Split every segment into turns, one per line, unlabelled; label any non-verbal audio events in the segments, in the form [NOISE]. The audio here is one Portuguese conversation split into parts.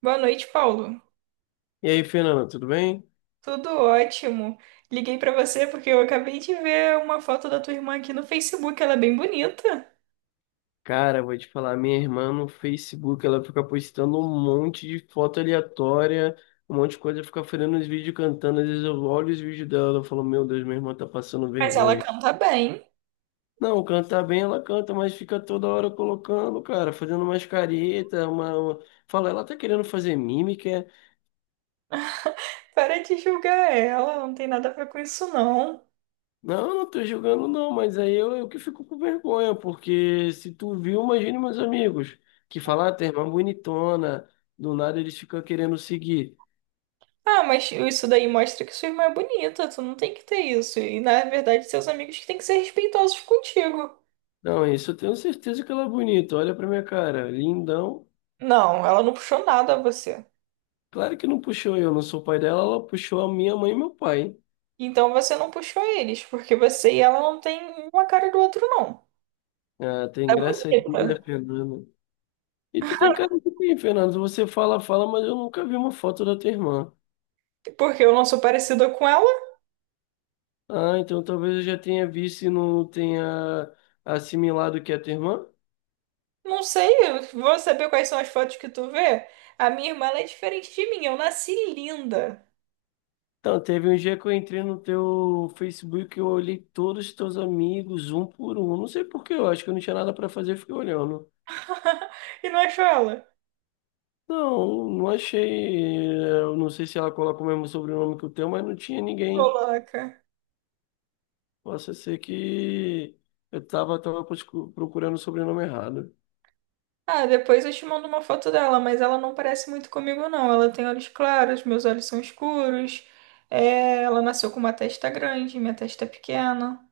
Boa noite, Paulo.
E aí, Fernanda, tudo bem?
Tudo ótimo. Liguei pra você porque eu acabei de ver uma foto da tua irmã aqui no Facebook. Ela é bem bonita,
Cara, vou te falar, minha irmã no Facebook, ela fica postando um monte de foto aleatória, um monte de coisa, fica fazendo os vídeos cantando. Às vezes eu olho os vídeos dela e falo, meu Deus, minha irmã tá passando
mas ela
vergonha.
canta bem.
Não, cantar bem ela canta, mas fica toda hora colocando, cara, fazendo umas caretas, fala, ela tá querendo fazer mímica.
Para de julgar ela, não tem nada a ver com isso, não.
Não, eu não tô julgando não, mas aí eu que fico com vergonha, porque se tu viu, imagine meus amigos, que falam, ah, tem irmã bonitona, do nada eles ficam querendo seguir.
Ah, mas isso daí mostra que sua irmã é bonita, tu não tem que ter isso. E na verdade, seus amigos que têm que ser respeitosos contigo.
Não, isso eu tenho certeza que ela é bonita, olha pra minha cara, lindão.
Não, ela não puxou nada a você.
Claro que não puxou eu, não sou pai dela, ela puxou a minha mãe e meu pai, hein?
Então você não puxou eles, porque você e ela não tem uma cara do outro, não.
Ah, tem
É
graça aí,
bonita.
né, Fernando? E tu tem cara de quem, Fernando? Você fala, fala, mas eu nunca vi uma foto da tua irmã.
Porque eu não sou parecida com ela.
Ah, então talvez eu já tenha visto e não tenha assimilado que é a tua irmã?
Não sei, eu vou saber quais são as fotos que tu vê. A minha irmã, ela é diferente de mim. Eu nasci linda.
Então, teve um dia que eu entrei no teu Facebook e eu olhei todos os teus amigos, um por um. Não sei por quê, eu acho que eu não tinha nada pra fazer, eu fiquei olhando.
[LAUGHS] E não achou ela?
Não, não achei. Eu não sei se ela coloca o mesmo sobrenome que o teu, mas não tinha ninguém.
Coloca.
Possa ser que eu procurando o sobrenome errado.
Ah, depois eu te mando uma foto dela, mas ela não parece muito comigo, não. Ela tem olhos claros, meus olhos são escuros. É, ela nasceu com uma testa grande, minha testa é pequena.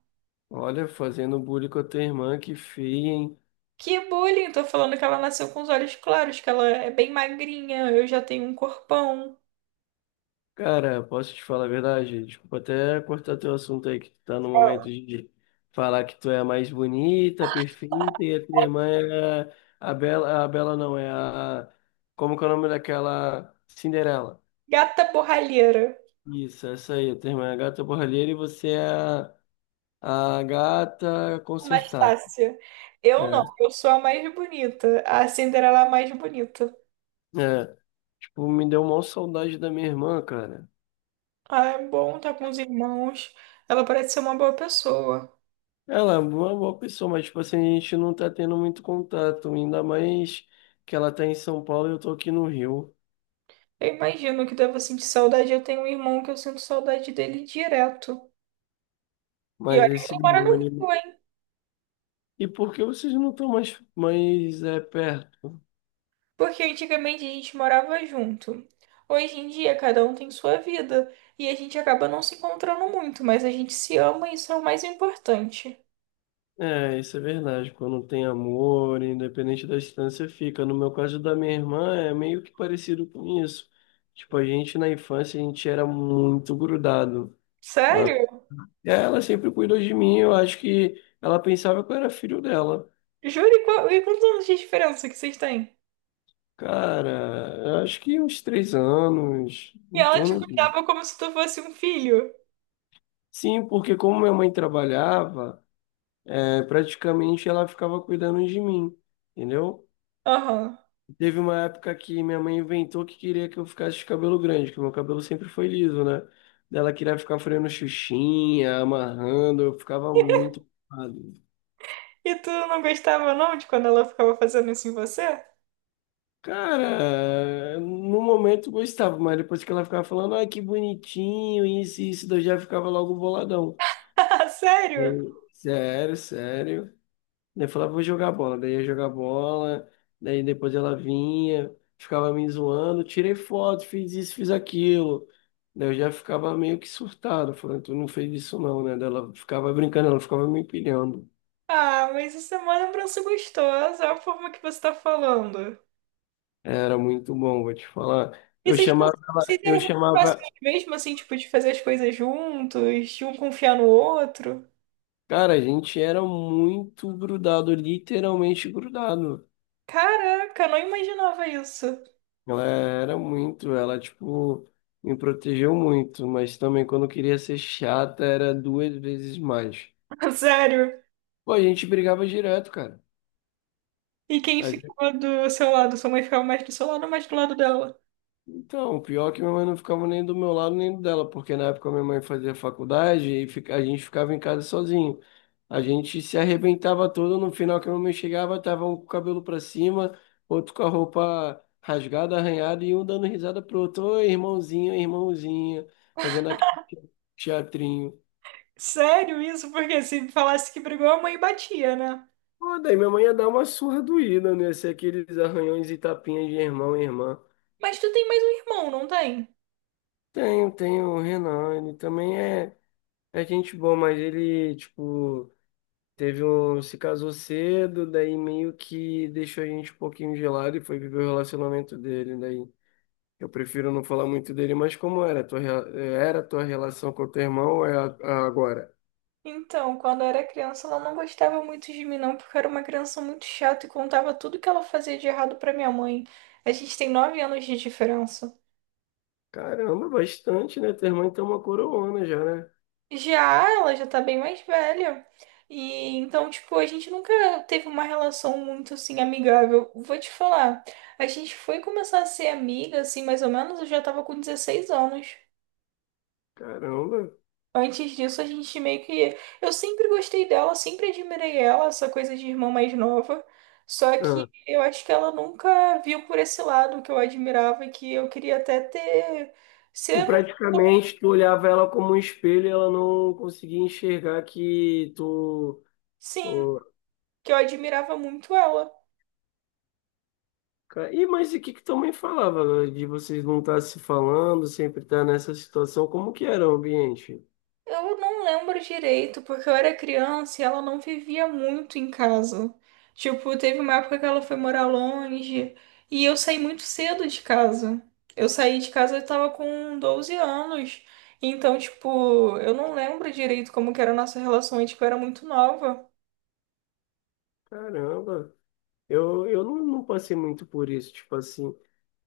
Olha, fazendo bullying com a tua irmã, que feia, hein?
Que bullying! Tô falando que ela nasceu com os olhos claros, que ela é bem magrinha, eu já tenho um corpão.
Cara, posso te falar a verdade? Desculpa até cortar teu assunto aí, que tu tá no momento de falar que tu é a mais bonita, perfeita, e a tua irmã é a Bela, a Bela não, é a... Como que é o nome daquela? Cinderela.
Gata borralheira.
Isso, essa aí, a tua irmã é a gata borralheira e você é a gata consertada.
Anastácia.
É,
Eu não, eu sou a mais bonita. A Cinderela é a mais bonita.
é, tipo, me deu uma saudade da minha irmã, cara.
Ah, é bom tá com os irmãos. Ela parece ser uma boa pessoa.
Ela é uma boa pessoa, mas tipo assim, a gente não tá tendo muito contato, ainda mais que ela tá em São Paulo e eu tô aqui no Rio.
Eu imagino que deva sentir saudade. Eu tenho um irmão que eu sinto saudade dele direto. E
Mas
olha que
esse
ele mora no Rio,
ânimo.
hein?
E por que vocês não estão perto?
Porque antigamente a gente morava junto. Hoje em dia, cada um tem sua vida. E a gente acaba não se encontrando muito, mas a gente se ama e isso é o mais importante.
É, isso é verdade. Quando tem amor, independente da distância, fica. No meu caso da minha irmã, é meio que parecido com isso. Tipo, a gente na infância, a gente era muito grudado. Ela,
Sério?
ela sempre cuidou de mim, eu acho que ela pensava que eu era filho dela.
Juro, e e quantos anos de diferença que vocês têm?
Cara, eu acho que uns três anos,
E
em
ela te
torno disso.
cuidava como se tu fosse um filho.
Sim, porque como minha mãe trabalhava, é, praticamente ela ficava cuidando de mim, entendeu?
Aham.
Teve uma época que minha mãe inventou que queria que eu ficasse de cabelo grande, que meu cabelo sempre foi liso, né? Daí ela queria ficar freando xuxinha, amarrando, eu ficava muito preocupado.
E tu não gostava não de quando ela ficava fazendo isso em você?
Cara, no momento eu gostava, mas depois que ela ficava falando, ai, que bonitinho, isso e isso, daí eu já ficava logo boladão.
[LAUGHS] Sério?
Daí, sério, sério. Daí eu falava, vou jogar bola. Daí eu ia jogar bola. Daí depois ela vinha, ficava me zoando. Tirei foto, fiz isso, fiz aquilo. Daí eu já ficava meio que surtado, falando, tu não fez isso não, né? Daí ela ficava brincando, ela ficava me empilhando.
Ah, mas isso é uma lembrança gostosa, é a forma que você tá falando.
Era muito bom, vou te falar.
E vocês, vocês
Eu
eram muito
chamava.
próximos mesmo, assim, tipo, de fazer as coisas juntos, de um confiar no outro?
Cara, a gente era muito grudado, literalmente grudado.
Caraca, eu não imaginava isso.
Ela era muito, ela, tipo, me protegeu muito, mas também quando eu queria ser chata era duas vezes mais.
[LAUGHS] Sério.
Pô, a gente brigava direto, cara.
E quem
Mas,
ficava do seu lado? Sua mãe ficava mais do seu lado ou mais do lado dela?
Então, o pior é que minha mãe não ficava nem do meu lado nem do dela, porque na época minha mãe fazia faculdade e a gente ficava em casa sozinho. A gente se arrebentava todo, no final que a minha mãe chegava, tava um com o cabelo pra cima, outro com a roupa rasgada, arranhada e um dando risada pro outro, oi, irmãozinho, irmãozinha, fazendo aquele teatrinho.
Sério isso? Porque se falasse que brigou, a mãe batia, né?
Pô, daí minha mãe ia dar uma surra doída, né? Ser aqueles arranhões e tapinhas de irmão e irmã.
Mas tu tem mais um irmão, não tem?
Tem o Renan, ele também é, é gente boa, mas ele, tipo, teve um, se casou cedo, daí meio que deixou a gente um pouquinho gelado e foi viver o relacionamento dele. Daí eu prefiro não falar muito dele, mas como era a era a tua relação com o teu irmão ou é a agora?
Então, quando eu era criança, ela não gostava muito de mim, não, porque eu era uma criança muito chata e contava tudo que ela fazia de errado pra minha mãe. A gente tem 9 anos de diferença.
Caramba, bastante, né? Teu irmão então é uma coroona já, né?
Já ela já tá bem mais velha. E então, tipo, a gente nunca teve uma relação muito assim amigável. Vou te falar, a gente foi começar a ser amiga, assim, mais ou menos, eu já tava com 16 anos.
Caramba.
Antes disso, a gente meio que. Eu sempre gostei dela, sempre admirei ela, essa coisa de irmã mais nova. Só
Ah.
que eu acho que ela nunca viu por esse lado que eu admirava e que eu queria até ter.
Tu
Ser,
praticamente tu olhava ela como um espelho e ela não conseguia enxergar que tu.
sim,
o-
que eu admirava muito ela.
E mas e que tua mãe falava, né, de vocês não estar se falando, sempre estar nessa situação? Como que era o ambiente?
Eu não lembro direito, porque eu era criança e ela não vivia muito em casa. Tipo, teve uma época que ela foi morar longe e eu saí muito cedo de casa. Eu saí de casa, eu tava com 12 anos. Então, tipo, eu não lembro direito como que era a nossa relação, e, tipo, eu era muito nova.
Caramba, eu não, não passei muito por isso, tipo assim.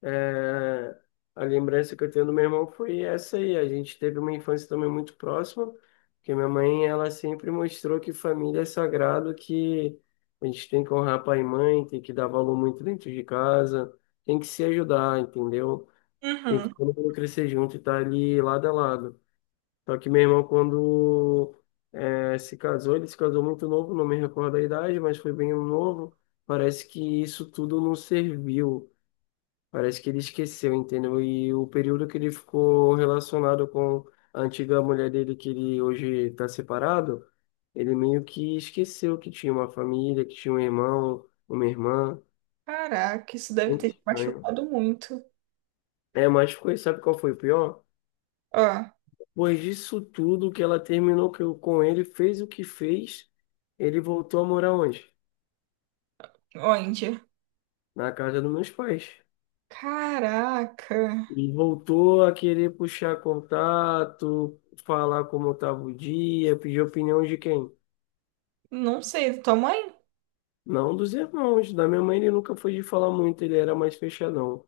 É, a lembrança que eu tenho do meu irmão foi essa aí. A gente teve uma infância também muito próxima, porque minha mãe, ela sempre mostrou que família é sagrado, que a gente tem que honrar pai e mãe, tem que dar valor muito dentro de casa, tem que se ajudar, entendeu? Tem que
Uhum.
todo mundo crescer junto e estar ali lado a lado. Só que meu irmão, quando se casou, ele se casou muito novo, não me recordo a idade, mas foi bem novo. Parece que isso tudo não serviu. Parece que ele esqueceu, entendeu? E o período que ele ficou relacionado com a antiga mulher dele, que ele hoje está separado, ele meio que esqueceu que tinha uma família, que tinha um irmão, uma irmã.
Caraca, isso deve ter
Muito
te
estranho.
machucado muito.
É, mas ficou, sabe qual foi o pior?
Ó,
Depois disso tudo que ela terminou que eu- com ele, fez o que fez, ele voltou a morar onde?
onde?
Na casa dos meus pais.
Caraca.
E voltou a querer puxar contato, falar como estava o dia, pedir opinião de quem?
Não sei, tua mãe?
Não, dos irmãos. Da minha mãe ele nunca foi de falar muito, ele era mais fechadão.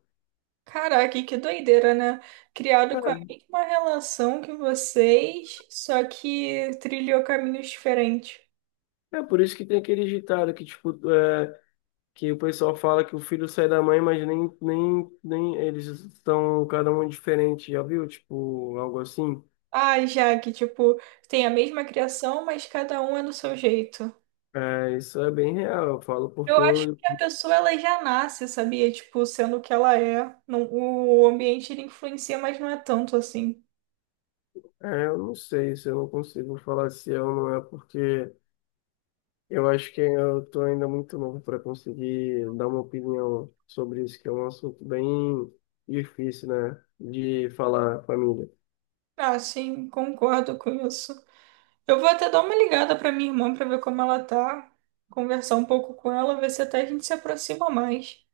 Caraca, que doideira, né? Criado com a
É
mesma relação que vocês, só que trilhou caminhos diferentes.
é por isso que tem aquele ditado que, tipo, é, que o pessoal fala que o filho sai da mãe, mas nem eles estão cada um diferente, já viu? Tipo, algo assim.
Ai, já que, tipo, tem a mesma criação, mas cada um é do seu jeito.
É, isso é bem real, eu falo
Eu
porque
acho que a pessoa, ela já nasce, sabia? Tipo, sendo o que ela é. Não, o ambiente, ele influencia, mas não é tanto assim.
eu não sei se eu não consigo falar se é ou não é porque. Eu acho que eu estou ainda muito novo para conseguir dar uma opinião sobre isso, que é um assunto bem difícil, né, de falar, família.
Ah, sim, concordo com isso. Eu vou até dar uma ligada pra minha irmã pra ver como ela tá, conversar um pouco com ela, ver se até a gente se aproxima mais.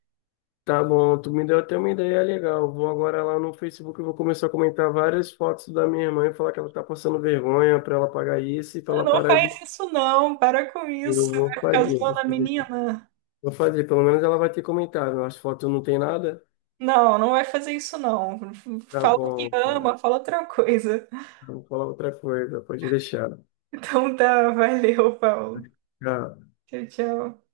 Tá bom, tu me deu até uma ideia legal. Vou agora lá no Facebook e vou começar a comentar várias fotos da minha irmã e falar que ela tá passando vergonha para ela pagar isso e para ela
Não
parar de.
faz isso não, para com isso.
Eu vou
Vai ficar
fazer, vou
zoando a
fazer aqui.
menina.
Vou fazer, pelo menos ela vai ter comentado. As fotos não tem nada?
Não, não vai fazer isso não.
Tá
Fala o que
bom, cara.
ama, fala outra coisa.
Vou falar outra coisa, pode deixar.
Então tá, valeu, Paulo.
Tchau.
Tchau, tchau.